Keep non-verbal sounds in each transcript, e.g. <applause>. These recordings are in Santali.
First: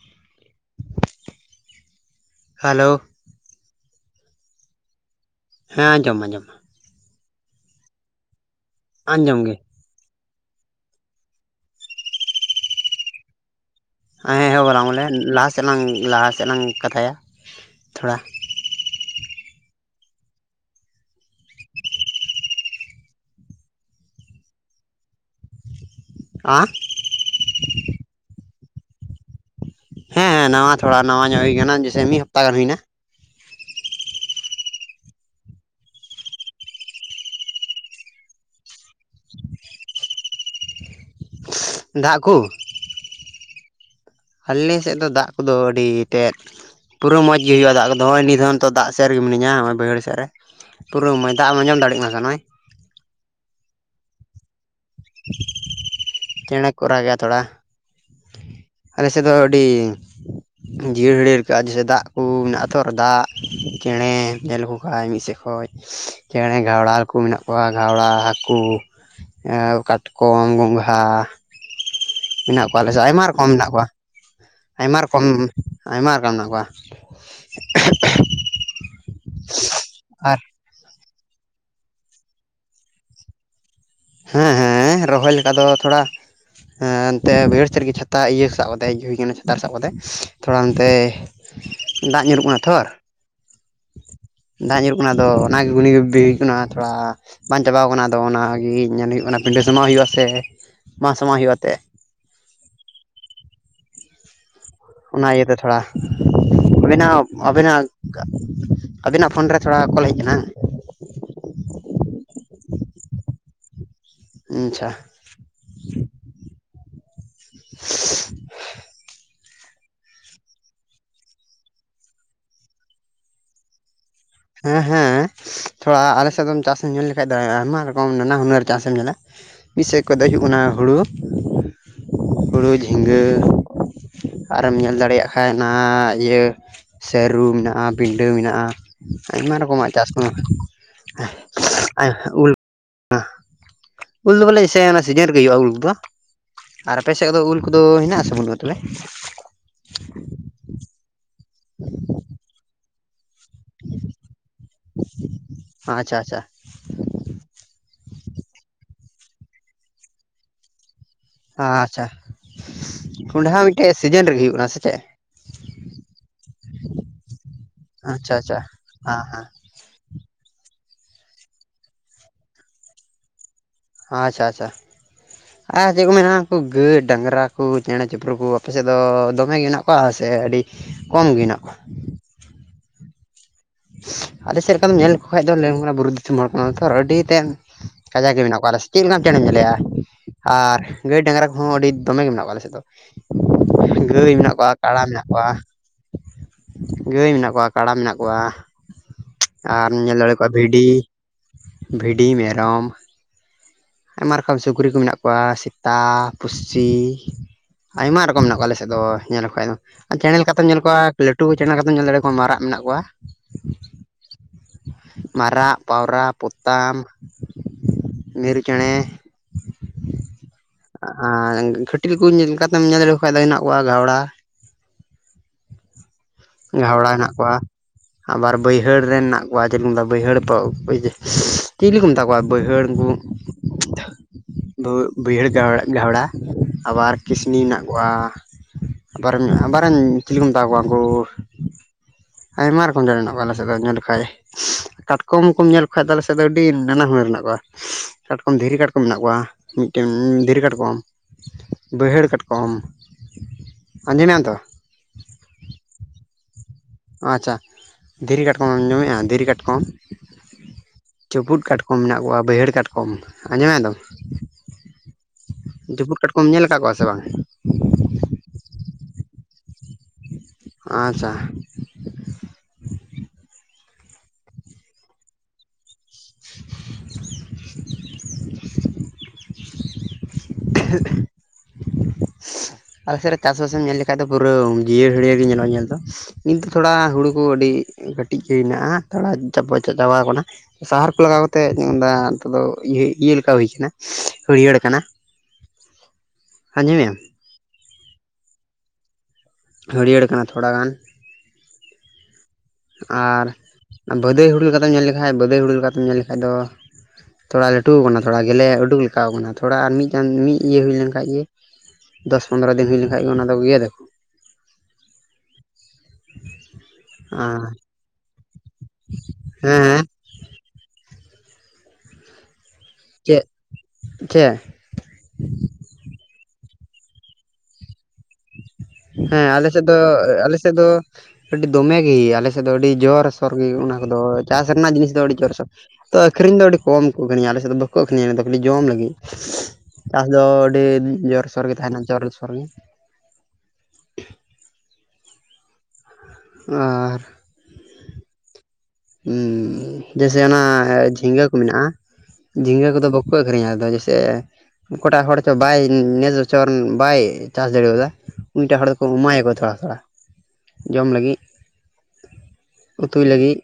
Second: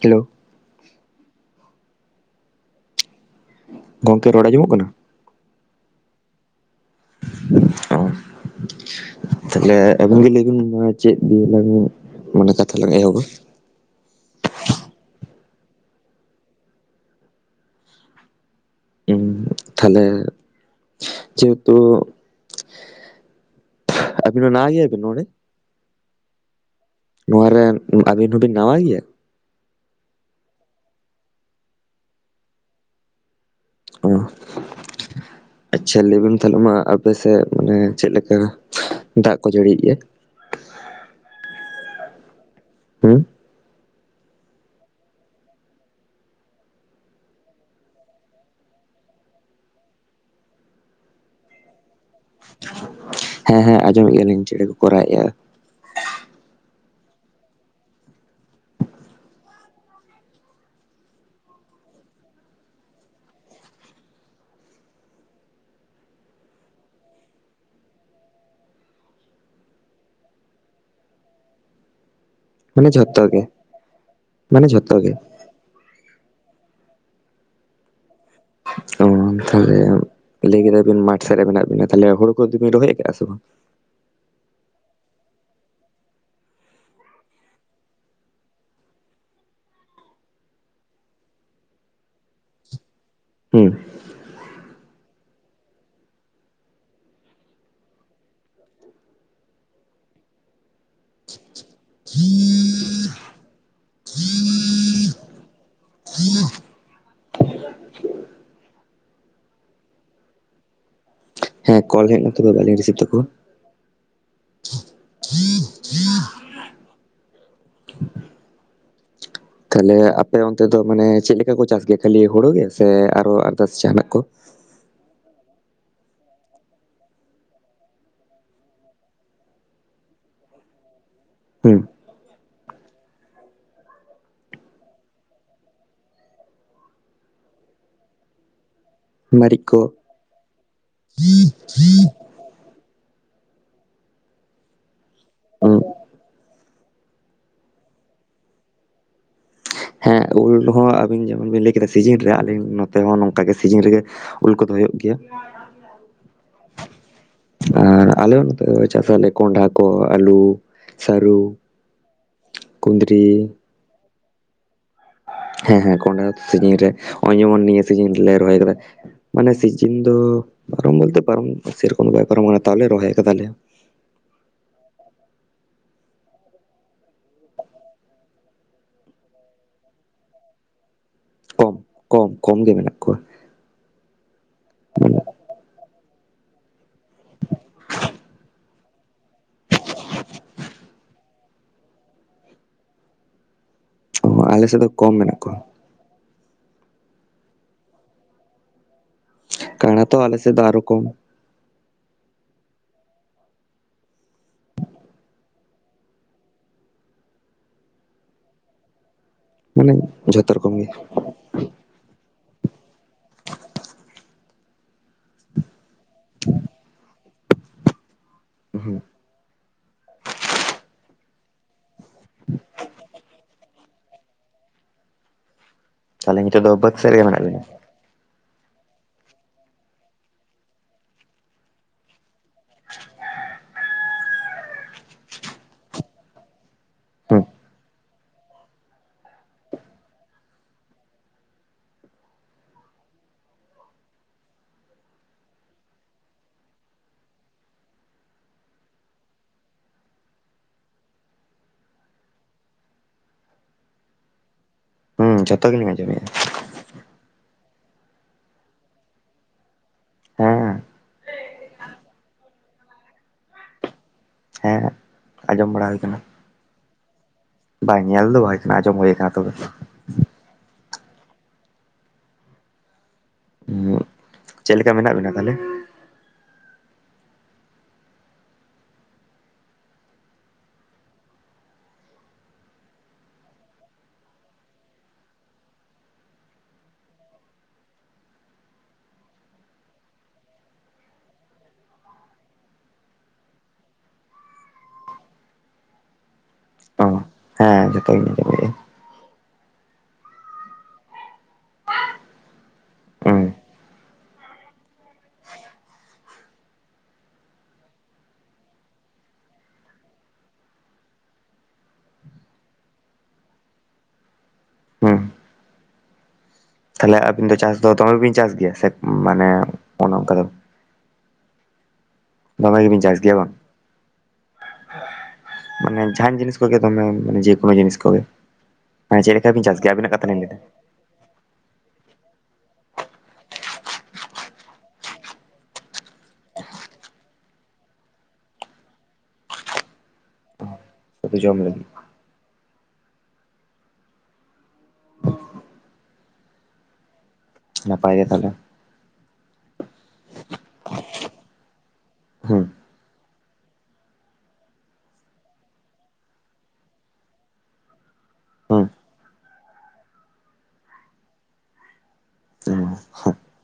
ᱦᱮᱞᱳ ᱾ ᱦᱮᱞᱳ ᱾ ᱜᱚᱝᱠᱮ ᱨᱚᱲ ᱟᱡᱚᱢᱚᱜ ᱠᱟᱱᱟ? ᱦᱮᱸ ᱟᱡᱚᱢ ᱟᱡᱚᱢ ᱼᱼ <inaudible> ᱟᱡᱚᱢ ᱜᱮ ᱾ ᱟᱹᱵᱤᱱ ᱜᱮ ᱞᱟᱹᱭᱵᱤᱱ ᱢᱟ ᱪᱮᱫ ᱫᱤᱭᱮ ᱞᱟᱝ ᱢᱟᱱᱮ ᱠᱟᱛᱷᱟ ᱞᱟᱝ ᱮᱦᱚᱵᱟ ᱾ ᱦᱚᱸᱭ ᱮᱦᱚᱵ ᱟᱞᱟᱝ ᱵᱚᱞᱮ ᱞᱟᱦᱟ ᱥᱮᱫ ᱞᱟᱝ ᱞᱟᱦᱟ ᱥᱮᱫ ᱞᱟᱝ ᱠᱟᱛᱷᱟᱭᱟ ᱛᱷᱚᱲᱟ ᱾ ᱩᱸ ᱛᱟᱞᱦᱮ ᱡᱮᱦᱮᱛᱩ ᱼᱼ ᱟᱹᱵᱤᱱ ᱫᱚ ᱱᱟᱣᱟ ᱜᱮᱭᱟ ᱵᱮᱱ ᱱᱚᱰᱮ? ᱦᱟᱸ ᱾ ᱱᱚᱣᱟ ᱨᱮ ᱟᱵᱤᱱ ᱦᱚᱸ ᱵᱤᱱ ᱱᱟᱣᱟ ᱜᱮᱭᱟ? ᱦᱮᱸ ᱱᱟᱣᱟ ᱛᱷᱚᱲᱟ ᱱᱟᱣᱟ ᱧᱚᱜ ᱜᱮ ᱠᱟᱱᱟ ᱡᱮᱥᱮ ᱢᱤᱫ ᱦᱟᱯᱛᱟ ᱜᱟᱱ ᱦᱩᱭᱮᱱᱟ ᱾ ᱚ ᱾ ᱟᱪᱪᱷᱟ ᱞᱟᱹᱭ ᱵᱮᱱ ᱛᱟᱦᱚᱞᱮ ᱢᱟ ᱟᱯᱮ ᱥᱮᱫ ᱢᱟᱱᱮ ᱪᱮᱫᱞᱮᱠᱟ ᱫᱟᱜ ᱠᱚ ᱡᱟᱹᱲᱤᱭᱮᱜᱼᱟ? ᱫᱟᱜ ᱠᱩ? ᱦᱩᱸ ᱾ ᱟᱞᱮ ᱥᱮᱫ ᱫᱚ ᱫᱟᱜ ᱠᱚᱫᱚ ᱟᱹᱰᱤ ᱛᱮᱫ ᱼᱼ ᱯᱩᱨᱟᱹ ᱢᱚᱸᱡᱽ ᱜᱤ ᱦᱩᱭᱩᱜᱼᱟ ᱫᱟᱜ ᱠᱚᱫᱚ ᱱᱤᱫᱷᱚᱱ ᱛᱚ ᱫᱟᱜ ᱥᱮᱫ ᱨᱮ ᱜᱤ ᱢᱤᱱᱟᱹᱧᱟ ᱱᱚᱜᱼᱚᱭ ᱵᱟᱹᱭᱦᱟᱹᱲ ᱥᱮᱫ ᱨᱮ ᱾ ᱯᱩᱨᱟᱹ <unintelligible> ᱫᱟᱜ ᱮᱢ ᱟᱡᱚᱢ ᱫᱟᱲᱮᱜ ᱠᱟᱱᱟ ᱥᱮ ᱱᱚᱜᱼᱚᱭ? ᱦᱮᱸ ᱦᱮᱸ ᱟᱸᱡᱚᱢᱮᱫ ᱜᱮᱭᱟᱞᱤᱧ ᱪᱮᱬᱮ ᱠᱚᱠᱚ ᱨᱟᱜᱮᱫᱼᱟ ᱾ ᱪᱮᱬᱮ ᱠᱚ ᱠᱚ ᱨᱟᱜ ᱜᱮᱭᱟ ᱛᱷᱚᱲᱟ ᱟᱞᱮ ᱥᱮᱫ ᱫᱚ ᱟᱹᱰᱤ ᱼᱼ ᱡᱤᱭᱟᱹᱲ ᱦᱟᱹᱲᱭᱟᱹᱲ ᱠᱟᱜᱼᱟ ᱡᱮᱭᱥᱮ ᱫᱟᱜ ᱠᱚ ᱢᱮᱱᱟᱜ ᱟᱛᱚ ᱟᱨ ᱫᱟᱜ ᱪᱮᱬᱮ ᱧᱮᱞ ᱞᱮᱠᱚ ᱠᱷᱟᱡ ᱢᱤᱫ ᱥᱮᱫ ᱠᱷᱚᱡ ᱼᱼ ᱪᱮᱬᱮ ᱜᱷᱟᱣᱲᱟ ᱠᱩ ᱢᱮᱱᱟᱜ ᱠᱚᱣᱟ ᱜᱷᱟᱣᱲᱟ ᱦᱟᱹᱠᱩ ᱾ ᱮᱸ ᱠᱟᱴᱠᱚᱢ ᱜᱚᱝᱜᱷᱟ ᱾ ᱢᱮᱱᱟᱜ ᱠᱚᱣᱟ ᱢᱟᱱᱮ ᱟᱞᱮ ᱥᱮᱫ ᱡᱷᱚᱛᱚ ᱟᱭᱢᱟ ᱜᱮ ᱨᱚᱠᱚᱢ ᱢᱮᱱᱟᱜ ᱠᱚᱣᱟ ᱢᱟᱱᱮ ᱡᱷᱚᱛᱚ ᱟᱭᱢᱟ ᱜᱮ ᱨᱚᱠᱚᱢ ᱾ ᱟᱭᱢᱟ ᱨᱚᱠᱚᱢ ᱢᱮᱱᱟᱜ ᱠᱚᱣᱟ ᱾ ᱚ ᱛᱟᱦᱞᱮ ᱞᱟᱹᱭ ᱠᱮᱫᱟᱵᱤᱱ ᱢᱟᱴᱷ ᱥᱮᱫ ᱨᱮ ᱢᱮᱱᱟᱜ ᱵᱤᱱᱟ ᱛᱟᱦᱞᱮ ᱦᱩᱲᱩ ᱠᱚᱫᱚ ᱵᱤᱱ ᱨᱚᱦᱚᱭ ᱟᱠᱟᱜᱼᱟ ᱥᱮ ᱵᱟᱝ? ᱦᱮᱸ ᱦᱮᱸ ᱨᱚᱦᱚᱭ ᱞᱮᱠᱟ ᱫᱚ ᱛᱷᱚᱲᱟ ᱼᱼ ᱦᱮᱸ ᱮᱱᱛᱮ ᱵᱟᱹᱭᱦᱟᱹᱲ ᱥᱮᱫ ᱨᱮ ᱜᱤ ᱪᱷᱟᱛᱟ ᱤᱭᱟᱹ ᱥᱟᱵ ᱠᱟᱛᱮ ᱦᱮᱡ ᱦᱩᱭ ᱠᱟᱱᱟ ᱪᱷᱟᱛᱟ ᱥᱟᱵ ᱠᱟᱛᱮᱫ ᱛᱷᱚᱲᱟ ᱱᱚᱱᱛᱮ ᱼᱼ ᱫᱟᱜ ᱧᱩᱨᱩᱜ ᱠᱟᱱᱟ ᱛᱷᱚᱨ ᱾ ᱦᱩᱸ ᱾ ᱫᱟᱜ ᱧᱩᱨᱩᱜ ᱠᱟᱱᱟ ᱟᱫᱚ ᱚᱱᱟ ᱜᱮ ᱜᱩᱱᱤ ᱵᱷᱟᱹᱵᱤ ᱦᱩᱭᱩᱜ ᱠᱟᱱᱟ ᱛᱷᱚᱲᱟ ᱼᱼ ᱵᱟᱝ ᱪᱟᱵᱟᱣ ᱠᱟᱱᱟ ᱟᱫᱚ ᱚᱱᱟ ᱜᱤ ᱢᱮᱱ ᱦᱩᱭᱩᱜ ᱠᱟᱱᱟ ᱯᱤᱸᱰᱟᱹ ᱥᱟᱢᱟᱜ ᱦᱩᱭᱩᱜᱼᱟ ᱥᱮ ᱵᱟᱝ ᱥᱟᱢᱟᱜ ᱦᱩᱭᱩᱜᱼᱟ ᱛᱮ ᱼᱼ <inaudible> ᱚᱱᱟ ᱤᱭᱟᱹᱛᱮ ᱛᱷᱚᱲᱟ ᱾ ᱟᱹᱵᱤᱱᱟᱜ ᱟᱹᱵᱤᱱᱟᱜ ᱟᱹᱵᱤᱱᱟᱜ ᱯᱷᱳᱱ ᱨᱮ ᱛᱷᱚᱲᱟ ᱠᱚᱞ ᱦᱮᱡ ᱠᱟᱱᱟ ᱾ ᱦᱮᱸ ᱠᱚᱞ ᱦᱮᱡ ᱮᱱᱟ ᱛᱚᱵᱮ ᱵᱟᱞᱤᱧ ᱨᱤᱥᱤᱵᱷ ᱛᱟᱠᱚᱣᱟ ᱾ ᱟᱪᱪᱷᱟ ᱾ <inaudible> ᱛᱟᱦᱞᱮ ᱟᱯᱮ ᱚᱱᱛᱮ ᱫᱚ ᱢᱟᱱᱮ ᱪᱮᱫ ᱞᱮᱠᱟ ᱠᱚ ᱪᱟᱥ ᱜᱮᱭᱟ ᱠᱷᱟᱞᱤ ᱦᱩᱲᱩ ᱥᱮ ᱟᱨ ᱟᱨᱫᱟᱥ ᱡᱟᱦᱱᱟᱜ ᱠᱚ ᱦᱮᱸ ᱦᱮᱸ ᱛᱷᱚᱲᱟ ᱟᱞᱮᱥᱮᱫ ᱫᱚᱢ ᱪᱟᱥᱢ ᱧᱮᱞ ᱞᱮᱠᱷᱷᱟᱡ ᱫᱚ ᱟᱭᱢᱟ ᱨᱚᱠᱚᱢ ᱱᱟᱱᱟ ᱦᱩᱱᱟᱹᱨ ᱪᱟᱥᱮᱢ ᱧᱮᱞᱟ ᱢᱤᱫ ᱥᱮᱫ ᱠᱚᱫᱚ ᱦᱩᱭᱩᱜ ᱠᱟᱱᱟ ᱦᱩᱲᱳ ᱦᱩᱸ ᱦᱳᱲᱳ ᱡᱷᱤᱸᱜᱟᱹ ᱟᱨᱮᱢ ᱧᱮᱞ ᱫᱟᱲᱮᱭᱟᱜ ᱠᱷᱟᱡ ᱚᱱᱟ ᱤᱭᱟᱹ ᱥᱟᱹᱨᱩ ᱢᱮᱱᱟᱜᱼᱟ ᱵᱤᱰᱟᱹ ᱢᱮᱱᱟᱜᱼᱟ ᱟᱭᱢᱟ ᱢᱟᱹᱨᱤᱪ ᱠᱚ ᱨᱚᱠᱚᱢᱟᱜ ᱪᱟᱥ ᱠᱟᱱᱟ ᱩᱞ ᱩᱞ ᱫᱚ ᱵᱚᱞᱮ ᱥᱮᱸ ᱚᱱᱟ ᱥᱤᱡᱤᱱ ᱨᱮᱜᱮ ᱦᱩᱭᱩᱜᱼᱟ ᱩᱞ ᱦᱩᱸ ᱫᱚ ᱟᱨ ᱟᱯᱮ ᱥᱮᱫᱚ ᱩᱞ ᱠᱚᱫᱚ ᱦᱮᱱᱟᱜᱼᱟ ᱥᱮ ᱵᱟᱹᱱᱩᱜᱼᱟ ᱛᱟᱦᱚᱞᱮ ᱦᱮᱸ ᱩᱞ ᱦᱚᱸ ᱟᱵᱤᱱ ᱡᱮᱢᱚᱱ ᱵᱤᱱ ᱞᱟᱹᱭ ᱠᱮᱫᱟ ᱥᱤᱡᱤᱱ ᱨᱮ ᱟᱹᱞᱤᱧ ᱱᱚᱛᱮ ᱦᱚᱸ ᱱᱚᱝᱠᱟ ᱜᱮ ᱥᱤᱡᱤᱱ ᱨᱮᱜᱮ ᱩᱞ ᱠᱚᱫᱚ ᱦᱩᱭᱩᱜ ᱜᱮᱭᱟ ᱟᱪᱪᱷᱟ ᱟᱪᱪᱷᱟ ᱟᱨ ᱟᱞᱮ ᱦᱚᱸ ᱱᱚᱛᱮ ᱫᱚ ᱪᱟᱥᱞᱮ ᱠᱚᱸᱰᱷᱟ ᱠᱚ ᱟᱹᱞᱩ ᱥᱟᱹᱨᱩ ᱠᱩᱸᱫᱽᱨᱤ ᱮ ᱥᱤᱡᱤᱱ ᱨᱮᱜ ᱦᱩᱭᱩᱜ ᱠᱟᱱᱟ ᱥᱮ ᱪᱮᱫ ᱦᱮᱸ ᱦᱮᱸ ᱠᱚᱸᱰᱟ ᱫᱚ ᱥᱤᱡᱤᱱ ᱨᱮ ᱱᱚᱜᱼᱚᱭ ᱡᱮᱢᱚᱱ ᱱᱤᱭᱟᱹ ᱥᱤᱡᱤᱱ ᱨᱮᱞᱮ ᱟᱪᱪᱷᱟ ᱟᱪᱪᱷᱟ ᱨᱚᱦᱚᱭ ᱠᱟᱫᱟ ᱦᱮᱸ ᱦᱮᱸ ᱢᱟᱱᱮ ᱥᱤᱡᱤᱱ ᱫᱚ ᱯᱟᱨᱚᱢ ᱵᱚᱞᱛᱮ ᱯᱟᱨᱚᱢ ᱥᱮᱨᱚᱠᱚᱢ ᱵᱟᱭ ᱯᱟᱨᱚᱢ ᱠᱟᱱᱟ ᱛᱟᱦᱞᱮ ᱨᱚᱦᱚᱭ ᱠᱟᱫᱟᱞᱮ ᱟᱪᱪᱷᱟ ᱟᱪᱪᱷᱟ <inaudible> ᱟᱨ ᱪᱮᱫ ᱠᱚ ᱢᱮᱱᱟ ᱩᱱᱠᱚ ᱜᱟᱹᱭᱼ ᱰᱟᱝᱨᱟ ᱠᱚ ᱪᱮᱬᱮ ᱪᱤᱯᱨᱩ ᱠᱚ ᱟᱯᱮᱥᱮᱫ ᱫᱚᱢᱮ ᱜᱮ ᱢᱮᱱᱟᱜ ᱠᱚᱣᱟ ᱥᱮ ᱟᱹᱰᱤ ᱠᱚᱢ ᱜᱮ ᱢᱮᱱᱟᱜ ᱠᱚᱣᱟ ᱠᱚᱢ ᱠᱚᱢ ᱜᱮ ᱢᱮᱱᱟᱜ ᱠᱚᱣᱟ ᱟᱞᱮ ᱥᱮᱫ ᱞᱮᱠᱟᱢ ᱧᱮᱞ ᱞᱮᱠᱚ ᱠᱷᱟᱱ ᱫᱚ ᱞᱟᱹᱭᱟᱢ ᱠᱟᱱᱟ ᱵᱩᱨᱩ ᱫᱤᱥᱚᱢ ᱦᱚᱲ ᱠᱟᱱᱟ ᱛᱚ ᱟᱹᱰᱤᱛᱮᱫ, ᱠᱟᱡᱟᱠ ᱜᱤ ᱢᱮᱱᱟᱜ ᱠᱚᱣᱟ ᱪᱮᱫ ᱞᱮᱠᱟᱢ ᱪᱮᱬᱮᱢ ᱧᱮᱞᱮᱭᱟ? ᱟᱨ ᱜᱟᱹᱭ ᱰᱟᱝᱨᱟ ᱠᱚᱦᱚᱸ ᱟᱹᱰᱤ ᱫᱚᱢᱮ ᱜᱮ ᱢᱮᱱᱟᱜ ᱠᱚᱣᱟ ᱟᱞᱮ ᱥᱮᱫ ᱫᱚ ᱚ ᱜᱟᱹᱭ ᱢᱮᱱᱟᱜ ᱟᱞᱮ ᱥᱮᱫ ᱠᱚᱣᱟ ᱫᱚ ᱠᱟᱲᱟ ᱠᱚᱢ ᱢᱮᱱᱟᱜ ᱠᱚᱣᱟ, ᱜᱟᱹᱭ ᱢᱮᱱᱟᱜ ᱠᱚᱣᱟ ᱠᱟᱲᱟ ᱢᱮᱱᱟᱜ ᱠᱚᱣᱟ ᱟᱨ ᱠᱟᱬᱟ ᱛᱚ ᱧᱮᱞ ᱫᱟᱲᱮ ᱟᱞᱮ ᱠᱚᱣᱟ ᱥᱮᱫ ᱫᱚ ᱟᱨᱚ ᱵᱷᱤᱰᱤ ᱠᱚᱢ ᱵᱷᱤᱰᱤ ᱢᱮᱨᱚᱢ ᱟᱭᱢᱟ ᱨᱚᱠᱚᱢ ᱥᱩᱠᱨᱤ ᱠᱚ ᱢᱮᱱᱟᱜ ᱠᱚᱣᱟ ᱥᱮᱛᱟ ᱯᱩᱥᱤᱥᱤ ᱟᱭᱢᱟ ᱨᱚᱠᱚᱢ ᱢᱮᱱᱟᱜ ᱠᱚᱣᱟ ᱟᱞᱮ ᱥᱮᱫ ᱫᱚ ᱧᱮᱞ ᱠᱷᱟᱱ ᱫᱚ ᱢᱟᱱᱮ ᱪᱮᱬᱮ ᱞᱮᱠᱟ ᱡᱷᱚᱛᱚ ᱠᱟᱛᱮᱢ ᱧᱮᱞ ᱨᱚᱠᱚᱢ ᱜᱮ ᱠᱚᱣᱟ ᱞᱟᱹ ᱴᱩ ᱪᱮᱱᱟ ᱠᱟᱛᱮᱢ ᱧᱮᱞ ᱫᱟᱲᱮ ᱠᱚᱣᱟ ᱢᱟᱨᱟᱜ ᱢᱮᱱᱟᱜ ᱠᱚᱣᱟ ᱢᱟᱨᱟᱜ ᱯᱟᱣᱨᱟ ᱯᱚᱛᱟᱢ ᱢᱤᱨᱩ ᱪᱮᱬᱮ ᱦᱩᱸ ᱟᱨ ᱠᱷᱟᱹᱴᱤᱞ ᱠᱟᱛᱮᱢ ᱧᱮᱞ ᱞᱮᱠᱚ ᱠᱷᱟᱱ ᱫᱚ ᱦᱮᱱᱟᱜ ᱠᱚᱣᱟ ᱜᱷᱟᱣᱲᱟ ᱛᱟᱦᱚᱞᱮ ᱱᱤᱛᱚᱜ ᱫᱚ ᱵᱟᱹᱫᱽ ᱜᱷᱟᱣᱲᱟ ᱥᱮᱫ ᱨᱮᱜᱮ ᱦᱮᱱᱟᱜ ᱢᱮᱱᱟᱜ ᱠᱚᱣᱟ ᱵᱤᱱᱟ ᱟᱵᱟᱨ ᱵᱟᱹᱭᱦᱟᱹᱲ ᱨᱮᱱ ᱢᱮᱱᱟᱜ ᱠᱚᱣᱟ ᱡᱮ ᱢᱮᱛᱟ ᱵᱟᱹᱭᱦᱟᱹᱲ ᱯᱟ ᱟ ᱪᱤᱞᱤ ᱠᱚ ᱢᱮᱛᱟ ᱠᱚᱣᱟ ᱵᱟᱹᱭᱦᱟᱹᱲ ᱠᱚ ᱵᱟᱹᱭᱦᱟᱹᱲ ᱜᱷᱟᱣᱲᱟ ᱟᱵᱟᱨ ᱦᱩᱸ ᱠᱤᱥᱱᱤ ᱦᱮᱱᱟᱜ ᱠᱚᱣᱟ ᱟᱵᱟᱨ ᱟᱵᱟᱨᱮᱱ ᱪᱤᱞᱤ ᱠᱚ ᱢᱮᱛᱟᱣ ᱠᱚᱣᱟ ᱩᱱᱠᱩ ᱟᱭᱢᱟ ᱨᱚᱠᱚᱢ <inaudible> ᱦᱮᱱᱟᱜ ᱠᱚᱣᱟ ᱟᱞᱮ ᱥᱮᱫ ᱫᱚ ᱧᱮᱞ ᱞᱮᱠᱚᱠᱷᱟᱡ ᱠᱟᱴᱠᱚᱢ ᱠᱚᱢ ᱧᱮᱞ ᱞᱮᱠᱚ ᱠᱷᱟᱱ ᱟᱞᱮ ᱥᱮᱫ ᱫᱚ ᱟᱹᱰᱤ ᱱᱟᱱᱟᱩᱱᱟᱹᱨ ᱢᱮᱱᱟᱜ ᱠᱚᱣᱟ ᱠᱟᱴᱠᱚᱢ ᱫᱷᱤᱨᱤ ᱠᱟᱴᱠᱚᱢ ᱢᱮᱱᱟᱜ ᱠᱚᱣᱟ ᱢᱤᱫᱴᱮᱱ ᱫᱷᱤᱨᱤ ᱠᱟᱴᱠᱚᱢ ᱵᱟᱹᱭᱦᱟᱹᱲ ᱠᱟᱴᱠᱚᱢ ᱟᱸᱡᱚᱢᱮᱭᱟᱢ ᱛᱚ ᱦᱩᱸ ᱡᱷᱚᱛᱚ ᱜᱮᱞᱤᱧ ᱟᱸᱡᱚᱢᱮ ᱟ ᱟᱪᱪᱷᱟ ᱫᱷᱤᱨᱤ ᱠᱟᱴᱠᱚᱢᱮᱢ ᱡᱚᱢᱮᱭᱟ ᱫᱷᱤᱨᱤ ᱠᱟᱴᱠᱚᱢ, ᱦᱮᱸ ᱪᱩᱯᱩᱫ ᱠᱟᱴᱠᱚᱢ ᱢᱮᱱᱟᱜ ᱠᱚᱣᱟ ᱵᱟᱹᱭᱦᱟᱹᱲ ᱠᱟᱴᱠᱚᱢ ᱟᱸᱡᱚᱢᱮᱫᱟᱢ ᱦᱮᱸ ᱟᱸᱡᱚᱢ ᱵᱟᱲᱟ ᱦᱩᱭ ᱠᱟᱱᱟ, ᱠᱩᱢ ᱧᱮᱞ ᱟᱠᱟᱫ ᱠᱚᱣᱟ ᱥᱮ ᱵᱟᱝ? ᱵᱟᱝ ᱧᱮᱞ ᱫᱚ ᱵᱟᱝ ᱟᱸᱡᱚᱢ ᱦᱩᱭᱩ ᱟᱠᱟᱱᱟ ᱛᱚᱵᱮ ᱟᱪᱪᱷᱟ <inaudible> ᱪᱮᱫ ᱞᱮᱠᱟ ᱢᱮᱱᱟᱜ ᱵᱤᱱᱟ ᱛᱟᱦᱚᱞᱮ? <unintelligible> <unintelligible> ᱟᱞᱮᱥᱮᱫ ᱨᱮ ᱪᱟᱥᱵᱟᱥ ᱮᱢ ᱧᱮᱞ ᱞᱮᱠᱷᱟᱡ ᱫᱚ ᱯᱩᱨᱟᱹ ᱡᱤᱭᱟᱹᱲᱦᱟᱲᱭᱟᱹᱲ ᱜᱮ ᱧᱮᱞᱚᱜ-ᱟ ᱧᱮᱞ ᱫᱚ, ᱱᱤᱛ ᱛᱷᱩᱲᱟ ᱦᱩᱲᱩ ᱠᱩ ᱟᱹᱰᱤ ᱠᱟᱹᱴᱤᱡ ᱜᱮ ᱦᱮᱱᱟᱜ-ᱟ ᱛᱷᱚᱲᱟ ᱫᱟᱵᱟᱣ ᱟᱠᱟᱱᱟ᱾ ᱥᱟᱦᱟᱨ ᱠᱚ ᱞᱟᱜᱟᱣ ᱠᱟᱛᱮᱫ ᱚᱱᱟᱱᱤᱛᱚᱜ ᱫᱚ ᱤᱭᱟᱹ ᱤᱭᱟᱹ ᱞᱮᱠᱟ ᱦᱩᱭ ᱟᱠᱟᱱᱟ ᱦᱟᱹᱲᱭᱟᱹᱲ ᱠᱟᱱᱟ᱾ ᱚ ᱟᱸᱡᱚᱢᱮ ᱟᱢ? ᱦᱮᱸ ᱡᱷᱚᱛᱚᱧ ᱟᱸᱡᱚᱢᱮᱜ-ᱟ᱾ ᱦᱟᱹᱨᱭᱟᱹᱲ ᱠᱟᱱᱟ ᱛᱷᱚᱲᱟ ᱜᱟᱱ ᱦᱩᱸ ᱟᱨ ᱵᱟᱹᱫᱟᱹᱭ ᱦᱩᱲᱩ ᱞᱮᱠᱟᱛᱮᱢ ᱧᱮᱞ ᱞᱮᱠᱷᱟᱡ ᱵᱟᱹᱫᱟᱹᱭ ᱦᱩᱲᱩ ᱞᱮᱠᱟᱛᱮᱢ ᱧᱮᱞ ᱞᱮᱠᱷᱟᱡ ᱫᱚ ᱛᱷᱚᱲᱟ ᱞᱟᱹᱴᱩ ᱟᱠᱟᱱᱟ ᱛᱷᱚᱲᱟ ᱜᱮᱞᱮ ᱩᱰᱩᱠ ᱞᱮᱠᱟ ᱠᱟᱱᱟ ᱛᱷᱚᱲᱟ ᱟᱨ ᱢᱤᱫ ᱢᱤᱫ ᱤᱭᱟᱹ ᱦᱩᱭ ᱞᱮᱱᱠᱟᱱ ᱜᱮ ᱫᱚᱥ ᱯᱚᱸᱫᱽᱨᱚ ᱫᱤᱱ ᱦᱩᱭ ᱞᱮᱠᱷᱟᱡ ᱜᱮ ᱚᱱᱟ ᱫᱚ ᱜᱮᱫᱟᱠᱚ᱾ ᱦᱩᱸ ᱛᱟᱦᱚᱞᱮ ᱟᱵᱤᱱ ᱫᱚ ᱪᱟᱥ ᱫᱚ ᱫᱚᱢᱮ ᱵᱤᱱ ᱪᱟᱥ ᱜᱮᱭᱟ ᱥᱮ ᱢᱟᱱᱮ ᱦᱮᱸ ᱚᱱᱮ ᱚᱱᱠᱟ ᱫᱚ ᱫᱚᱢᱮ ᱜᱮᱵᱤᱱ ᱪᱟᱥ ᱜᱮᱭᱟ ᱪᱮᱫ ᱵᱟᱝ? ᱪᱮᱫ ᱢᱟᱱᱮ ᱡᱟᱦᱟᱸᱱ ᱡᱤᱱᱤᱥ ᱠᱚᱜᱮ ᱫᱚᱢᱮ ᱢᱟᱱᱮ ᱡᱮᱠᱳᱱᱳ ᱡᱤᱱᱤᱥ ᱠᱚᱜᱮ᱾ ᱢᱟᱱᱮ ᱪᱮᱫ ᱦᱮᱸ ᱞᱮᱠᱟ ᱵᱤᱱ ᱟᱞᱮ ᱪᱟᱥ ᱥᱮᱫ ᱜᱮᱭᱟ ᱫᱚ, ᱟᱵᱤᱱᱟᱜ ᱠᱟᱛᱷᱟ ᱞᱤᱧ ᱞᱟᱹᱭᱫᱟ ᱟᱞᱮ ᱥᱮᱫ ᱫᱚ ᱟᱹᱰᱤ ᱫᱚᱢᱮ ᱜᱮ ᱟᱞᱮ ᱥᱮᱫ ᱫᱚ ᱟᱹᱰᱤ ᱡᱚᱨᱥᱚᱨ ᱜᱮ ᱚᱱᱟ ᱠᱚᱫᱚ ᱪᱟᱥ ᱨᱮᱱᱟᱜ ᱡᱤᱱᱤᱥ ᱫᱚ ᱟᱹᱰᱤ ᱡᱚᱨᱥᱚᱨ, ᱛᱚ ᱟᱹᱠᱠᱷᱨᱤᱧ ᱫᱚ ᱟᱹᱰᱤ ᱠᱚᱢ ᱠᱚ ᱟᱹᱠᱠᱷᱨᱤᱧᱟ ᱟᱞᱮᱥᱮᱫ ᱫᱚ ᱵᱟᱠᱚ ᱟᱹᱠᱠᱷᱨᱤᱧᱟ ᱚᱱᱟᱫᱚ ᱠᱷᱟᱹᱞᱤ ᱡᱚᱢ ᱞᱟᱹᱜᱤᱫ᱾ ᱪᱟᱥ ᱫᱚ ᱟᱹᱰᱤ ᱥᱩᱫᱷᱩ ᱡᱚᱢ ᱡᱚᱨᱥᱚᱨ ᱜᱮ ᱞᱟᱹᱜᱤᱫ ᱛᱟᱦᱮᱱᱟ ᱡᱚᱨᱥᱚᱨ ᱜᱮ᱾ ᱟᱨᱻ ᱱᱟᱯᱟᱭ ᱜᱮ ᱛᱟᱦᱚᱞᱮ᱾ ᱦᱩᱸ ᱡᱮᱭᱥᱮ ᱚᱱᱟ ᱡᱷᱤᱸᱜᱟᱹ ᱠᱚ ᱢᱮᱱᱟᱜᱼᱟ᱾ ᱦᱩᱸ ᱡᱷᱤᱸᱜᱟᱹ ᱠᱚᱫᱚ ᱵᱟᱹ ᱠᱚ ᱟᱹᱠᱷᱨᱤᱧᱟ ᱟᱫᱚ ᱡᱮᱭᱥᱮ ᱚᱠᱟᱴᱟᱜ ᱦᱚᱲ ᱪᱚ ᱵᱟᱭ ᱱᱮᱥ ᱵᱚᱪᱚᱨ ᱵᱟᱭ ᱪᱟᱥ ᱫᱟᱲᱮᱣᱟᱫᱟ᱾ ᱩᱱᱤᱴᱟᱜ ᱦᱩᱸ ᱦᱚᱲ ᱫᱚᱠᱚ ᱮᱢᱟᱭᱟᱠᱚ ᱛᱷᱚ ᱦᱟᱥᱟ ᱡᱚᱢ ᱞᱟᱹᱜᱤᱫ᱾ ᱩᱛᱩᱭ ᱞᱟᱹᱜᱤᱫ,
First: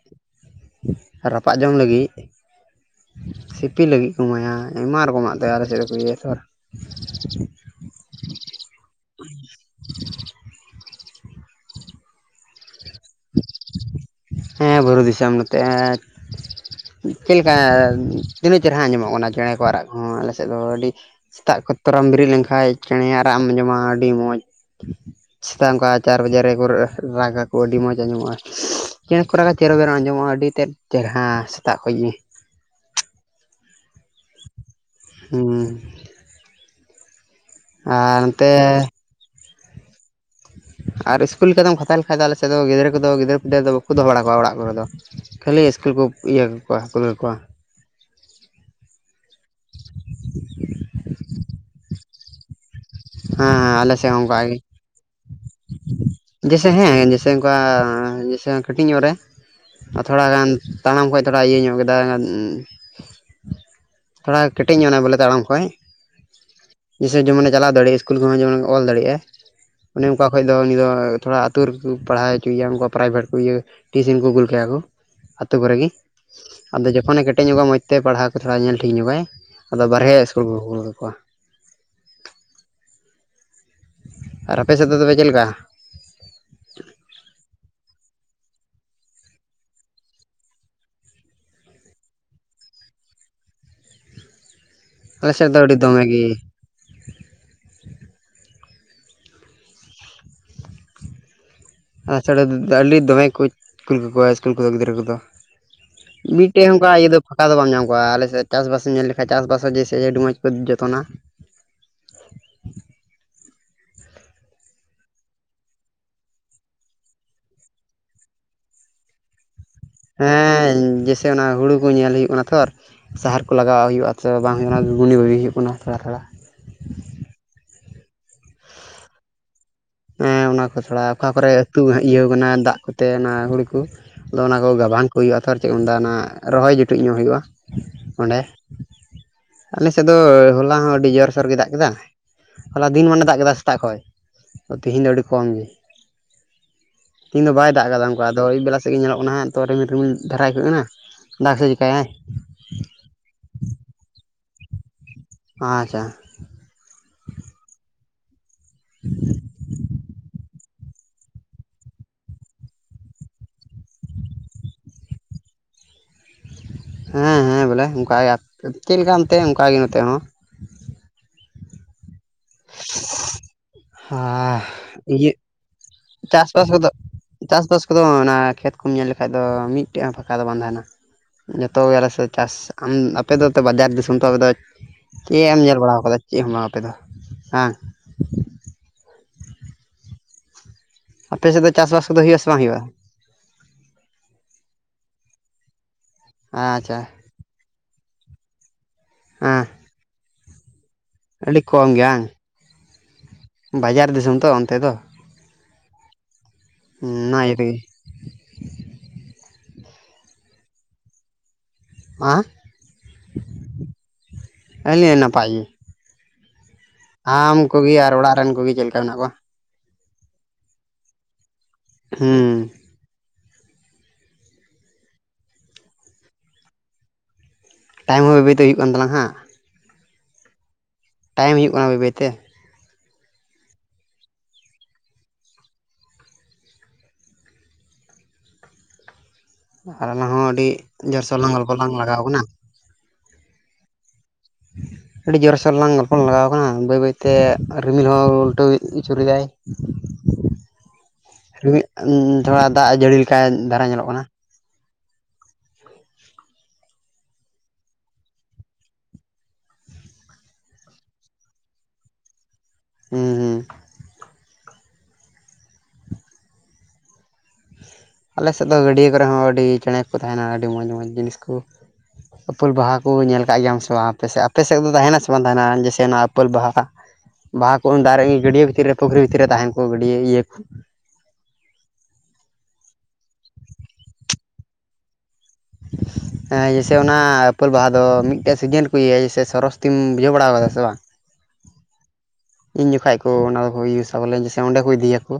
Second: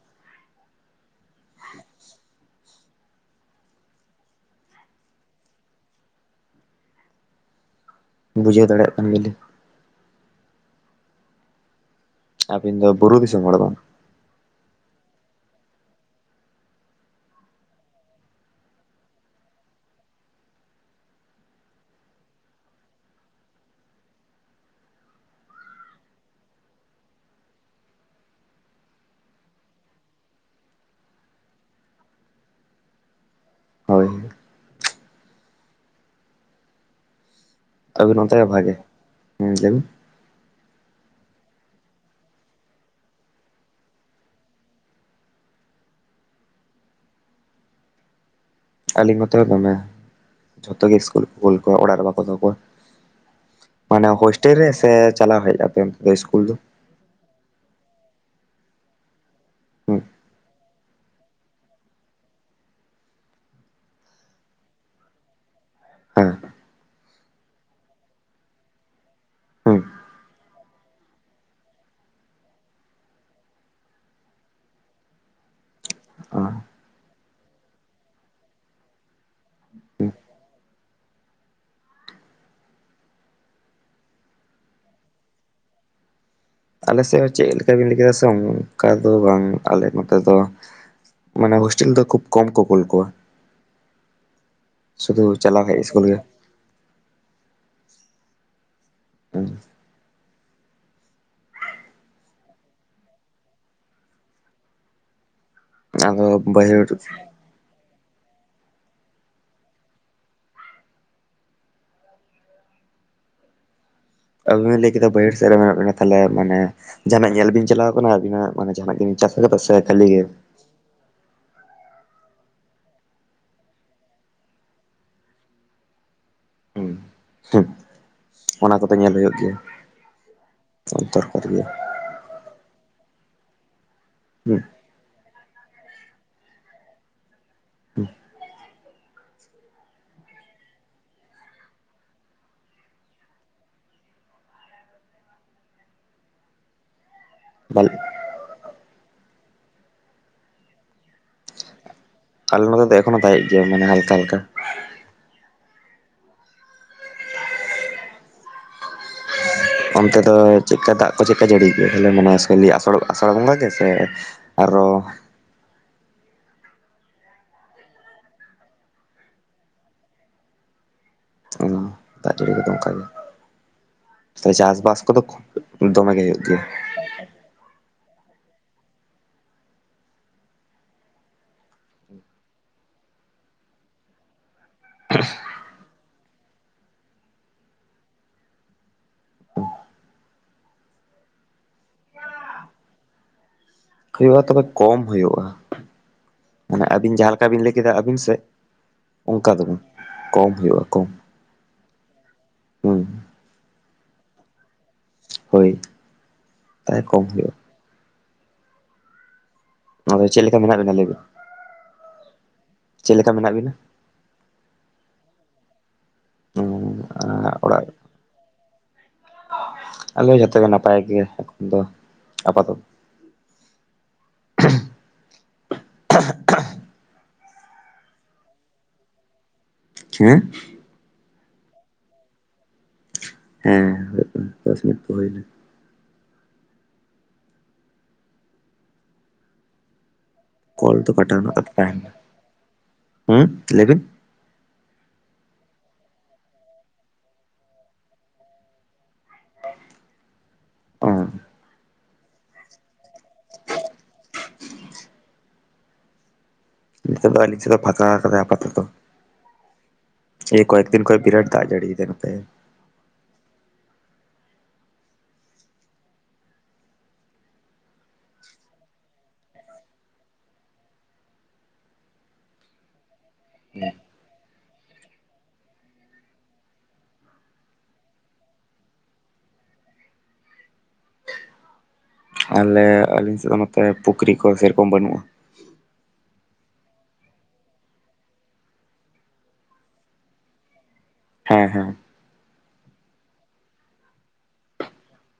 ᱨᱟᱯᱟᱜ ᱡᱚᱝ ᱞᱟᱹᱜᱤᱫ, ᱥᱤᱯᱤ ᱞᱟᱹᱜᱤᱫ ᱠᱚ ᱮᱢᱟᱭᱟ ᱟᱭᱢᱟ ᱨᱚᱠᱚᱢᱟᱜ ᱛᱮ ᱟᱞᱮ ᱥᱮᱫ ᱨᱮᱠᱚ ᱤᱭᱟᱹᱭᱟ ᱛᱚ᱾ ᱵᱩᱡᱷᱟᱹᱣ ᱫᱟᱲᱮᱭᱟᱜ ᱠᱟᱱ ᱜᱮᱞᱤᱧ᱾ ᱟᱵᱤᱱ ᱫᱚ ᱵᱩᱨᱩ ᱫ ᱫᱤᱥᱚᱢ ᱦᱚᱲ ᱵᱟᱝ? ᱦᱮᱸ ᱵᱩᱨᱩ ᱫᱤᱥᱚᱢ ᱱᱚᱛᱮ, ᱪᱮᱫ ᱞᱮᱠᱟ ᱛᱤᱱᱟᱹᱜ ᱪᱮᱨᱦᱟ ᱟᱸᱡᱚᱢᱚᱜ ᱠᱟᱱᱟ ᱪᱮᱬᱮ ᱠᱚ ᱨᱟᱜ ᱠᱚᱦᱚᱸ ᱟᱞᱮ ᱥᱮᱫ ᱫᱚ ᱟᱹᱰᱤ ᱥᱮᱛᱟᱜ ᱠᱚ ᱛᱚᱨᱟᱢ ᱵᱮᱨᱮᱫ ᱞᱮᱱᱠᱟᱱ ᱪᱮᱬᱮᱭᱟᱜ ᱨᱟᱜ ᱮᱢ ᱟᱸᱡᱚᱢᱟ ᱟᱹᱰᱤ ᱢᱚᱸᱡᱽ᱾ ᱥᱮᱛᱟᱜ ᱚᱱᱠᱟ ᱪᱟᱨ ᱵᱟᱡᱮ ᱨᱮᱠᱚ ᱨᱟᱜ ᱟᱠᱚ ᱟᱹᱰᱤ ᱢᱚᱡᱽ᱾ ᱟᱸᱡᱚᱢᱚᱜᱼᱟ᱾ ᱪᱮᱬᱮ ᱠᱚᱨᱮ ᱪᱮᱨᱚ ᱵᱮᱨ ᱟᱸᱡᱚᱢᱚᱜᱼᱟ, ᱟᱹᱰᱤ ᱛᱮᱫ ᱪᱮᱨᱦᱨᱟ ᱥᱮᱛᱟᱜ ᱠᱷᱚᱡ ᱜᱮ᱾ ᱦᱳᱭ ᱦᱩᱸ᱾ ᱟᱵᱤᱱ ᱟᱨ ᱚᱱᱛᱮ ᱜᱮ ᱱᱚᱛᱮ ᱵᱷᱟᱜᱮ᱾ ᱦᱮᱸ ᱞᱟᱹᱭ ᱵᱤᱱ ᱟᱨ ᱤᱥᱠᱩᱞ ᱞᱮᱠᱟᱢ ᱠᱷᱛᱷᱟ ᱞᱮᱠᱷᱟᱡ ᱫᱚ ᱟᱞᱮᱥᱮᱫ ᱫᱚ ᱜᱤᱫᱽᱨᱟᱹ ᱠᱚᱫᱚ ᱜᱤᱫᱟᱹᱨ ᱯᱤᱫᱟᱹᱨ ᱫᱚ ᱵᱟᱠᱚ ᱫᱚᱦᱚ ᱵᱟᱲᱟᱣᱟᱲᱟᱜ ᱠᱚᱨᱮ ᱫᱚ᱾ ᱠᱷᱟᱹᱞᱤ ᱤᱥᱠᱩᱞ ᱠᱚ ᱤᱭᱟᱹ ᱠᱟᱠᱚᱣᱟ ᱠᱩᱞ ᱠᱟᱠᱚᱣᱟ᱾ ᱟᱹᱞᱤᱧ ᱱᱚᱛᱚ ᱦᱚᱸ ᱫᱚᱢᱮ ᱡᱷᱚᱛᱚ ᱜᱮ ᱤᱥᱠᱩᱞ ᱠᱚ ᱠᱩᱞ ᱠᱚᱣᱟ ᱚᱲᱟᱜ ᱨᱮ ᱵᱟᱠᱚ ᱫᱚᱦᱚ ᱠᱚᱣᱟ᱾ ᱦᱮᱸ ᱦᱮᱸ ᱟᱞᱮ ᱢᱟᱱᱮ ᱥᱮᱫ ᱦᱚᱸ ᱚᱱᱠᱟ ᱦᱳᱥᱴᱮᱞ ᱜᱮ ᱨᱮ ᱥᱮ ᱪᱟᱞᱟᱣ ᱦᱮᱡᱼᱟᱛᱮ ᱤᱥᱠᱩᱞ ᱫᱚ? ᱡᱮᱭᱥᱮ ᱦᱮᱸ ᱥᱮ ᱚᱱᱠᱟ ᱡᱮ ᱠᱟᱹᱴᱤᱡ ᱧᱚᱜ ᱨᱮ ᱦᱩᱸ ᱟᱨ ᱛᱷᱚᱲᱟᱜᱟᱱ ᱛᱟᱲᱟᱢ ᱠᱷᱚᱡ ᱛᱷᱚᱲᱟ ᱤᱭᱟᱹ ᱧᱚᱜ ᱠᱮᱫᱟ᱾ ᱛᱷᱚᱲᱟ ᱠᱮᱴᱮᱡ ᱧᱚᱜᱱᱟ ᱵᱚᱞᱮ ᱛᱟᱲᱟᱢ ᱠᱷᱚᱡ ᱦᱮᱸ ᱡᱮᱭᱥᱮ ᱡᱮᱢᱚᱱ ᱫᱟᱲᱮᱜ ᱤᱥᱠᱩᱞ ᱠᱚᱦᱚᱸ ᱡᱮᱢᱚᱱ ᱚᱞ ᱫᱟᱲᱮᱭᱟᱜᱼᱟ᱾ ᱦᱩᱸ ᱚᱱᱮ ᱚᱱᱠᱟ ᱠᱷᱚᱱ ᱫᱚ ᱩᱱᱤ ᱫᱚ ᱛᱷᱚᱲᱟ ᱟᱹᱛᱩ ᱨᱮᱠᱚ ᱯᱟᱲᱦᱟᱣ ᱚᱪᱚᱭᱮᱭᱟ ᱩᱱᱠᱩ ᱯᱨᱟᱭᱵᱷᱮᱴ ᱠᱚ ᱤᱭᱟᱹ ᱴᱤᱭᱩᱥᱤᱱ ᱠᱚ ᱠᱩᱞ ᱠᱟᱭᱟ ᱠᱚᱼᱟ, ᱟᱹᱛᱩ ᱠᱚᱨᱮ ᱜᱮ᱾ ᱟᱫᱚ ᱡᱚᱠᱷᱚᱱᱮ ᱠᱮᱴᱮᱡ ᱧᱚᱜᱼᱟ᱾ ᱢᱚᱡᱽ ᱛᱮ ᱯᱟᱲᱦᱟᱣ ᱠᱚ ᱛᱷᱚᱲᱟ ᱧᱮᱞ ᱴᱷᱤᱠ ᱧᱚᱜᱟᱭ ᱟᱫᱚ ᱦᱩᱸ ᱵᱟᱨᱦᱮ ᱤᱥᱠᱩᱞ ᱠᱚᱠᱚ ᱠᱩᱞ ᱠᱟᱠᱚᱣᱟ᱾ ᱟᱨ ᱟᱯᱮ ᱥᱮᱫ ᱫᱚ ᱛᱚᱵᱮ ᱪᱮᱫ ᱞᱮᱠᱟ᱾ ᱟᱞᱮ ᱥᱮᱫ ᱦᱚᱸ ᱪᱮᱫ ᱞᱮᱠᱟ ᱵᱤᱱ ᱞᱟᱹᱭ ᱠᱮᱫᱟ ᱥᱮ ᱚᱱᱠᱟ ᱫᱚ ᱵᱟᱝ ᱟᱞᱮ ᱱᱚᱛᱮ ᱫᱚ᱾ ᱢᱟᱱᱮ ᱦᱳᱥᱴᱮᱞ ᱫᱚ ᱠᱷᱩᱵ ᱠᱚᱢ ᱠᱚ ᱠᱳᱞ ᱠᱚᱣᱟ᱾ ᱥᱩᱫᱷᱩ ᱟᱞᱮ ᱥᱮᱫ ᱫᱚ ᱪᱟᱞᱟᱣ ᱟᱹᱰᱤ ᱠᱷᱟᱱᱡ ᱫᱚᱢᱮ ᱥᱤᱥᱠᱩᱞ ᱜᱮ᱾ ᱦᱮᱸ᱾ ᱟᱪᱷᱟᱲᱟ ᱟᱹᱰᱤ ᱫᱚᱢᱮ ᱠᱩ ᱠᱩᱞ ᱠᱟᱠᱚᱣᱟ ᱥᱠᱩᱞ ᱠᱚᱫᱚ ᱜᱤᱫᱽᱟᱹ ᱠᱚᱫᱚ, ᱟᱫᱚ ᱢᱤᱫᱴᱮᱡ ᱵᱟᱹᱭᱦᱟᱹᱲ ᱚᱝᱠᱟ ᱤᱭᱟᱹ ᱫᱚ ᱯᱷᱟᱸᱠ ᱚᱠᱟ ᱫᱚ ᱵᱟᱢ ᱧᱟᱢ ᱠᱚᱜᱼᱟ, ᱟᱞᱮᱥᱮᱜ ᱪᱟᱥᱵᱟᱥ ᱧᱮᱞ ᱞᱮᱠᱷᱟᱡ ᱪᱟᱥᱵᱟᱥ ᱡᱮᱥᱮ ᱟᱹᱰᱤ ᱢᱚᱸᱡᱽ ᱠᱚ ᱡᱚᱛᱚᱱᱟ᱾ ᱟᱵᱤᱱ ᱵᱤᱱ ᱞᱟᱹᱭ ᱠᱮᱫᱟ ᱵᱟᱹᱭᱦᱟᱹᱲ ᱥᱮᱫ ᱨᱮ ᱢᱮᱱᱟᱜ ᱵᱤᱱᱟ, ᱛᱟᱦᱚᱞᱮ ᱢᱟᱱᱮ ᱡᱟᱦᱟᱱᱟᱜ ᱧᱮᱞ ᱵᱤᱱ ᱪᱟᱞᱟᱣ ᱟᱠᱟᱱᱟ ᱟᱹᱵᱤᱱᱟᱜ ᱢᱟᱱᱮ ᱡᱟᱦᱟᱱᱟᱜ ᱜᱮ ᱪᱟᱥ ᱠᱟᱫᱟ ᱥᱮ ᱠᱷᱟᱹᱞᱤ᱾ ᱜᱮ ᱦᱮᱸ ᱡᱮᱥᱮ ᱚᱱᱟ ᱦᱩᱲᱩ ᱠᱚ ᱧᱮᱞ ᱦᱩᱭᱩᱜ ᱠᱟᱱᱟ ᱛᱷᱚᱨ᱾ ᱥᱟᱦᱟᱨ ᱠᱚ ᱞᱟᱜᱟᱣᱟᱜ ᱦᱳᱭᱳᱜᱼᱟ ᱛᱚ ᱵᱟᱝ ᱦᱩᱭᱩᱜ ᱠᱟᱱᱟ᱾ ᱜᱩᱱᱤ ᱵᱷᱟᱹᱜᱤ ᱦᱩᱭᱩᱜ ᱠᱟᱱᱟ ᱛᱷᱳᱲᱟ ᱛᱷᱳᱲᱟ᱾ ᱦᱩᱸ ᱚᱱᱟ ᱠᱚᱛᱮ ᱧᱮᱞ ᱦᱳᱭᱳᱜ ᱜᱮᱭᱟ᱾ ᱦᱮᱸ ᱚᱱᱟ ᱠᱚ ᱛᱷᱚᱲᱟ ᱚᱠᱟ ᱫᱚᱨᱠᱟᱨ ᱠᱚᱨᱮ ᱜᱮᱭᱟ ᱟᱹᱛᱩ ᱤᱭᱟᱹᱣ ᱠᱟᱱᱟ ᱫᱟᱜ ᱠᱚᱛᱮ ᱚᱱᱟ ᱦᱳᱲᱩ ᱠᱚ᱾ ᱟᱫᱚ ᱚᱱᱟ ᱦᱩᱸ ᱠᱚ ᱜᱟᱵᱟᱱ ᱠᱚ ᱦᱩᱭᱩᱜᱼᱟ, ᱛᱷᱚᱨ ᱪᱮᱫ ᱠᱚ ᱢᱮᱱᱫᱟ ᱚᱱᱟ ᱨᱚᱦᱚᱭ ᱡᱩᱴᱩᱡ ᱧᱚᱜ ᱦᱩᱭᱩᱜᱼᱟ ᱦᱩᱸ ᱚᱸᱰᱮ᱾ ᱟᱞᱮ ᱥᱮᱫ ᱫᱚ ᱦᱚᱞᱟ ᱦᱚᱸ ᱟᱹᱰᱤ ᱡᱳᱨᱥᱳᱨ ᱜᱮ ᱫᱟᱜ ᱠᱮᱫᱟ᱾ ᱦᱚᱞᱟ ᱫᱤᱱ ᱢᱚᱱᱮ ᱫᱟᱜ ᱠᱮᱫᱟ ᱥᱮᱛᱟᱜ ᱠᱷᱚᱡ ᱛᱤᱦᱮᱧ ᱫᱚ ᱟᱹᱰᱤ ᱠᱚᱢ ᱜᱮ᱾ <inaudible> ᱛᱤᱦᱤᱧ ᱫᱚ ᱵᱟᱭ ᱫᱟᱜ ᱵᱷᱟᱞᱮ ᱠᱟᱫᱟ ᱾ ᱵᱟ ᱟᱫᱚ ᱟᱹᱭᱩᱵ ᱵᱮᱞᱟ ᱥᱮᱫ ᱜᱮ ᱧᱮᱞᱚᱜ ᱠᱟᱱᱟ ᱦᱟᱸᱜ ᱛᱚ, ᱨᱤᱢᱤᱞ ᱨᱤᱢᱤᱞ ᱫᱷᱟᱨᱟᱭ ᱠᱚ ᱮᱱᱟ ᱫᱟᱜᱽ ᱥᱮᱫ ᱪᱤᱠᱟᱹᱭᱟᱭ? ᱟᱞᱮ ᱱᱚᱸᱰᱮ ᱫᱚ ᱮᱠᱷᱚᱱᱚ ᱫᱟᱜᱮᱜ ᱜᱮᱭᱟ ᱢᱟᱱᱮ ᱦᱟᱞᱠᱟ ᱦᱟᱞᱠᱟ᱾ ᱟᱪᱪᱷᱟ <inaudible> ᱚᱱᱛᱮ ᱫᱚ ᱪᱤᱜ ᱠᱟ ᱫᱟᱜ ᱠᱚ ᱪᱮᱫᱠᱟ ᱡᱟᱹᱲᱤ ᱟᱞᱮ ᱢᱟ ᱟᱥᱟᱲ ᱟᱥᱟᱲ ᱵᱚᱸᱜᱟ ᱜᱮ ᱥᱮ ᱟᱨᱚ ᱦᱮᱸ ᱦᱮᱸ ᱵᱚᱞᱮ ᱚᱱᱠᱟ ᱪᱮᱫ ᱞᱮᱠᱟ ᱚᱱᱛᱮ ᱚᱱᱠᱟᱜ ᱜᱮ ᱱᱚᱛᱮ ᱦᱚᱸ᱾ ᱚ ᱫᱟᱜ ᱡᱟᱹᱲᱤ ᱠᱚᱫᱚ ᱚᱝᱠᱟᱜᱮ, ᱛᱚᱵᱮ ᱟᱨ ᱪᱟᱥᱵᱟᱥ ᱠᱚᱫᱚ ᱤᱭᱟᱹ ᱠᱷᱩᱵ ᱫᱚᱢᱮ ᱜᱮ ᱦᱩᱭᱩᱜ ᱜᱮᱭᱟ? ᱪᱟᱥᱵᱟᱥ ᱠᱚᱫᱚ ᱪᱟᱥᱵᱟᱥ ᱠᱚᱫᱚ ᱚᱱᱟ ᱠᱷᱮᱛ ᱠᱚᱢ ᱧᱮᱞ ᱞᱮᱠᱷᱟᱱᱡ ᱫᱚ ᱢᱤᱫᱴᱮᱡ ᱦᱚᱸ ᱯᱷᱟᱸᱠᱟ ᱫᱚ ᱵᱟᱝ ᱛᱟᱦᱮᱱᱟ᱾ ᱡᱷᱚᱛᱚ ᱜᱮ ᱟᱞᱮ ᱥᱮᱫ ᱫᱚ ᱪᱟᱥ ᱟᱢ ᱟᱯᱮ ᱛᱚ ᱵᱟᱡᱟᱨ ᱫᱤᱥᱚᱢ ᱛᱚ ᱟᱯᱮ ᱫᱚ ᱪᱮᱜ ᱮᱢ ᱧᱮᱞ ᱵᱟᱲᱟᱣ ᱠᱟᱫᱟ ᱪᱮᱜ ᱦᱚᱸ ᱵᱟᱝ ᱟᱯᱮ ᱫᱚ ᱦᱟ᱾ ᱟᱯᱮ ᱥᱮᱫ ᱫᱚ ᱪᱟᱥᱵᱟᱥ ᱠᱚ ᱫᱚ ᱦᱩᱭᱩᱜᱼᱟ ᱥᱮ ᱵᱟᱝ ᱦᱩᱭᱩᱜᱼᱟ? ᱦᱳᱭᱳᱜᱼᱟ, ᱛᱚᱵᱮ ᱠᱚᱢ ᱦᱳᱭᱳᱜᱼᱟ᱾ ᱢᱟᱱᱮ ᱟᱪᱪᱷᱟ ᱟᱵᱤᱱ ᱡᱟᱦᱟᱸ ᱞᱮᱠ ᱠᱟ ᱵᱤᱱ ᱞᱟᱹᱭ ᱠᱮᱫᱟ ᱟᱹᱵᱤᱱ ᱥᱮᱜ ᱚᱝᱠᱟ ᱫᱚ ᱦᱮᱸ ᱵᱟᱝ, ᱠᱚᱢ ᱦᱳᱭᱳᱜᱼᱟ ᱠᱚᱢ᱾ ᱟᱹᱰᱤ ᱠᱚᱢ ᱜᱮ ᱦᱟᱝ᱾ ᱦᱩᱸ ᱵᱟᱡᱟᱨ ᱫᱤᱥᱚᱢ ᱛᱚ ᱚᱱᱛᱮ ᱫᱚ᱾ ᱦᱳᱭ ᱛᱟᱭ ᱠᱚᱢ ᱚᱱᱟ ᱤᱭᱟᱹ ᱦᱳᱭᱳᱜᱼᱟ᱾ ᱛᱮᱜᱮ ᱟᱫᱚ ᱪᱮᱫ ᱞᱮᱠᱟ ᱢᱮᱱᱟᱜ ᱵᱤᱱᱟ ᱞᱟᱹᱭ ᱵᱤᱱ? ᱪᱮᱫ ᱞᱮᱠᱟ ᱢᱮᱱᱟᱜ ᱵᱤᱱᱟ? ᱮ ᱤᱭᱟᱹ ᱱᱟᱯᱟᱭ ᱜᱮ᱾ ᱚ ᱟᱢ ᱠᱚᱜᱮ ᱟᱨ ᱚᱲᱟᱜ ᱨᱮᱱ ᱠᱚᱜᱮ ᱪᱮᱜ ᱞᱮᱠᱟ ᱢᱮᱱᱟᱜ ᱠᱚᱣᱟ? ᱟᱞᱮ ᱡᱷᱚᱛᱚ ᱜᱮ ᱱᱟᱯᱟᱭ ᱜᱮ, ᱮᱠᱷᱚᱱ ᱫᱚ ᱦᱮᱸ ᱟᱯᱟᱛᱚ <inaudible> ᱴᱟᱭᱤᱢ ᱦᱚᱸᱵᱟᱹᱭ ᱵᱟ. ᱭ ᱛᱮ ᱦᱩᱭᱩᱜ ᱠᱟᱱ ᱛᱞᱟᱝ ᱦᱟᱜ᱾ <unintelligible> ᱴᱟᱭᱤᱢ ᱦᱩᱭᱩᱜ ᱠᱟᱱᱟ ᱵᱟᱹᱭ ᱵᱟᱹᱭ ᱛᱮ᱾ ᱦᱮᱸ ᱦᱳᱭᱳᱜ ᱠᱟᱱᱟ ᱫᱚᱥ ᱢᱤᱱᱤᱴ ᱫᱚ ᱦᱳᱭᱱᱟ᱾ ᱟᱨ ᱟᱞᱟᱝ ᱦᱚᱸ ᱟᱹᱰᱤ ᱠᱚᱞ ᱫᱚ ᱡᱳᱨ ᱠᱟᱴᱟᱣ ᱥᱳᱨ ᱞᱟᱝ ᱨᱮᱱᱟᱜ ᱜᱚᱞᱯᱚ ᱠᱟᱛᱷᱟ ᱞᱟᱝ ᱛᱟᱦᱮᱸ ᱞᱮᱱᱟ ᱞᱟᱜᱟᱣ ᱠᱟᱱᱟ᱾ ᱦᱩᱸ ᱞᱟᱹᱭ ᱵᱤᱱ? ᱟᱹᱰᱤ ᱡᱳᱨᱥᱳᱨ ᱨᱮ ᱞᱟᱝ ᱜᱚᱞᱯᱚ ᱞᱟᱜᱟᱣ ᱟᱠᱟᱱᱟ ᱵᱟᱹᱭ ᱵᱟᱹᱭᱛᱮ ᱨᱤᱢᱤᱞ ᱦᱚᱸ ᱩᱞᱴᱟᱹ ᱪᱷᱩᱨᱤ ᱫᱟᱭ ᱚ ᱨᱤᱢ <unintelligible> ᱛᱷᱚᱲᱟ ᱫᱟᱜ ᱮᱸ ᱡᱟᱹᱲᱤ ᱞᱮᱠᱟ ᱫᱷᱟᱨᱟ ᱧᱮᱞᱚᱜ ᱠᱟᱱᱟ᱾ ᱱᱤᱛᱚᱜ ᱫᱚ ᱟᱹᱞᱤᱧ ᱥᱮᱫ ᱫᱚᱭ ᱯᱷᱟᱠᱟ ᱟᱠᱟᱫᱟ ᱟᱯᱟ ᱛᱚᱛᱚ᱾ ᱮᱭ ᱠᱚᱭᱮᱠ ᱫᱤᱱ ᱠᱷᱚᱱ ᱵᱤᱨᱟᱴ ᱫᱟᱜ ᱡᱟᱹᱲᱤᱭ ᱫᱟᱭ ᱱᱚᱛᱮ ᱾ ᱦᱩᱸ ᱦᱩᱸ ᱟᱞᱮ ᱥᱮᱫ ᱫᱚ ᱜᱟᱹᱰᱭᱟᱹ ᱠᱚᱨᱮ ᱦᱚᱸ ᱟᱹᱰᱤ ᱪᱮᱸᱬᱮ ᱠᱚ ᱛᱟᱦᱮᱱᱟ ᱟᱹᱰᱤ ᱢᱚᱡᱽ ᱢᱚᱡᱽ ᱡᱤᱱᱤᱥ ᱠᱚ᱾ ᱩᱯᱟᱞ ᱵᱟᱦᱟ ᱠᱚ ᱧᱮᱞ ᱠᱟᱜ ᱜᱮᱭᱟᱢ ᱥᱮ ᱵᱟᱝ ᱟᱯᱮᱥ ᱟᱯᱮ ᱥᱮᱫ ᱫᱚ ᱛᱟᱦᱮᱱᱟ ᱥᱮ ᱵᱟᱝ ᱛᱟᱦᱮᱱᱟ ᱡᱮᱥᱮ ᱚᱱᱟ ᱟᱹᱯᱞ ᱵᱟᱦᱟ ᱵᱟᱦᱟ ᱠᱚ ᱫᱟᱨᱮ ᱜᱟᱹᱰᱟᱹ ᱵᱷᱤᱛᱤᱨ ᱨᱮ ᱯᱩᱠᱷᱨᱤ ᱵᱷᱤᱛᱤᱨ ᱨᱮ ᱛᱟᱦᱮᱱ ᱠᱚ ᱜᱟᱹᱰᱟ, ᱭᱟᱹ ᱤᱭᱟᱹ ᱠᱚ ᱟᱞᱮ ᱟᱹᱞᱤᱧ ᱥᱮᱫ ᱫᱚ ᱱᱚᱛᱮ ᱯᱩᱠᱷᱨᱤ ᱠᱚ ᱥᱮᱨᱚᱠᱚᱢ ᱵᱟᱹᱱᱩᱜᱼᱟ <inaudible> ᱦᱮᱸ ᱡᱮᱭᱥᱮ ᱚᱱᱟ ᱟᱹᱯᱞ ᱵᱟᱦᱟ ᱫᱚ ᱢᱤᱫᱴᱮᱱ ᱥᱤᱡᱤᱱ ᱨᱮᱠᱚ ᱤᱭᱟᱹᱭᱟ ᱡᱮᱭᱥᱮ ᱥᱚᱨᱚᱥᱚᱛᱤᱢ ᱵᱩᱡᱷᱟᱹᱣ ᱵᱟᱲᱟ ᱠᱟᱫᱟ ᱥᱮ ᱵᱟᱝ ᱦᱮᱸ ᱦᱮᱸ ᱤᱧ ᱡᱚᱠᱷᱚᱱ ᱠᱚ ᱚᱱᱟᱠᱚ ᱤᱭᱩᱟ ᱵᱚᱞᱮ ᱥᱮ ᱚᱸᱰᱮ ᱠᱚ ᱤᱫᱤᱭᱟᱠᱚ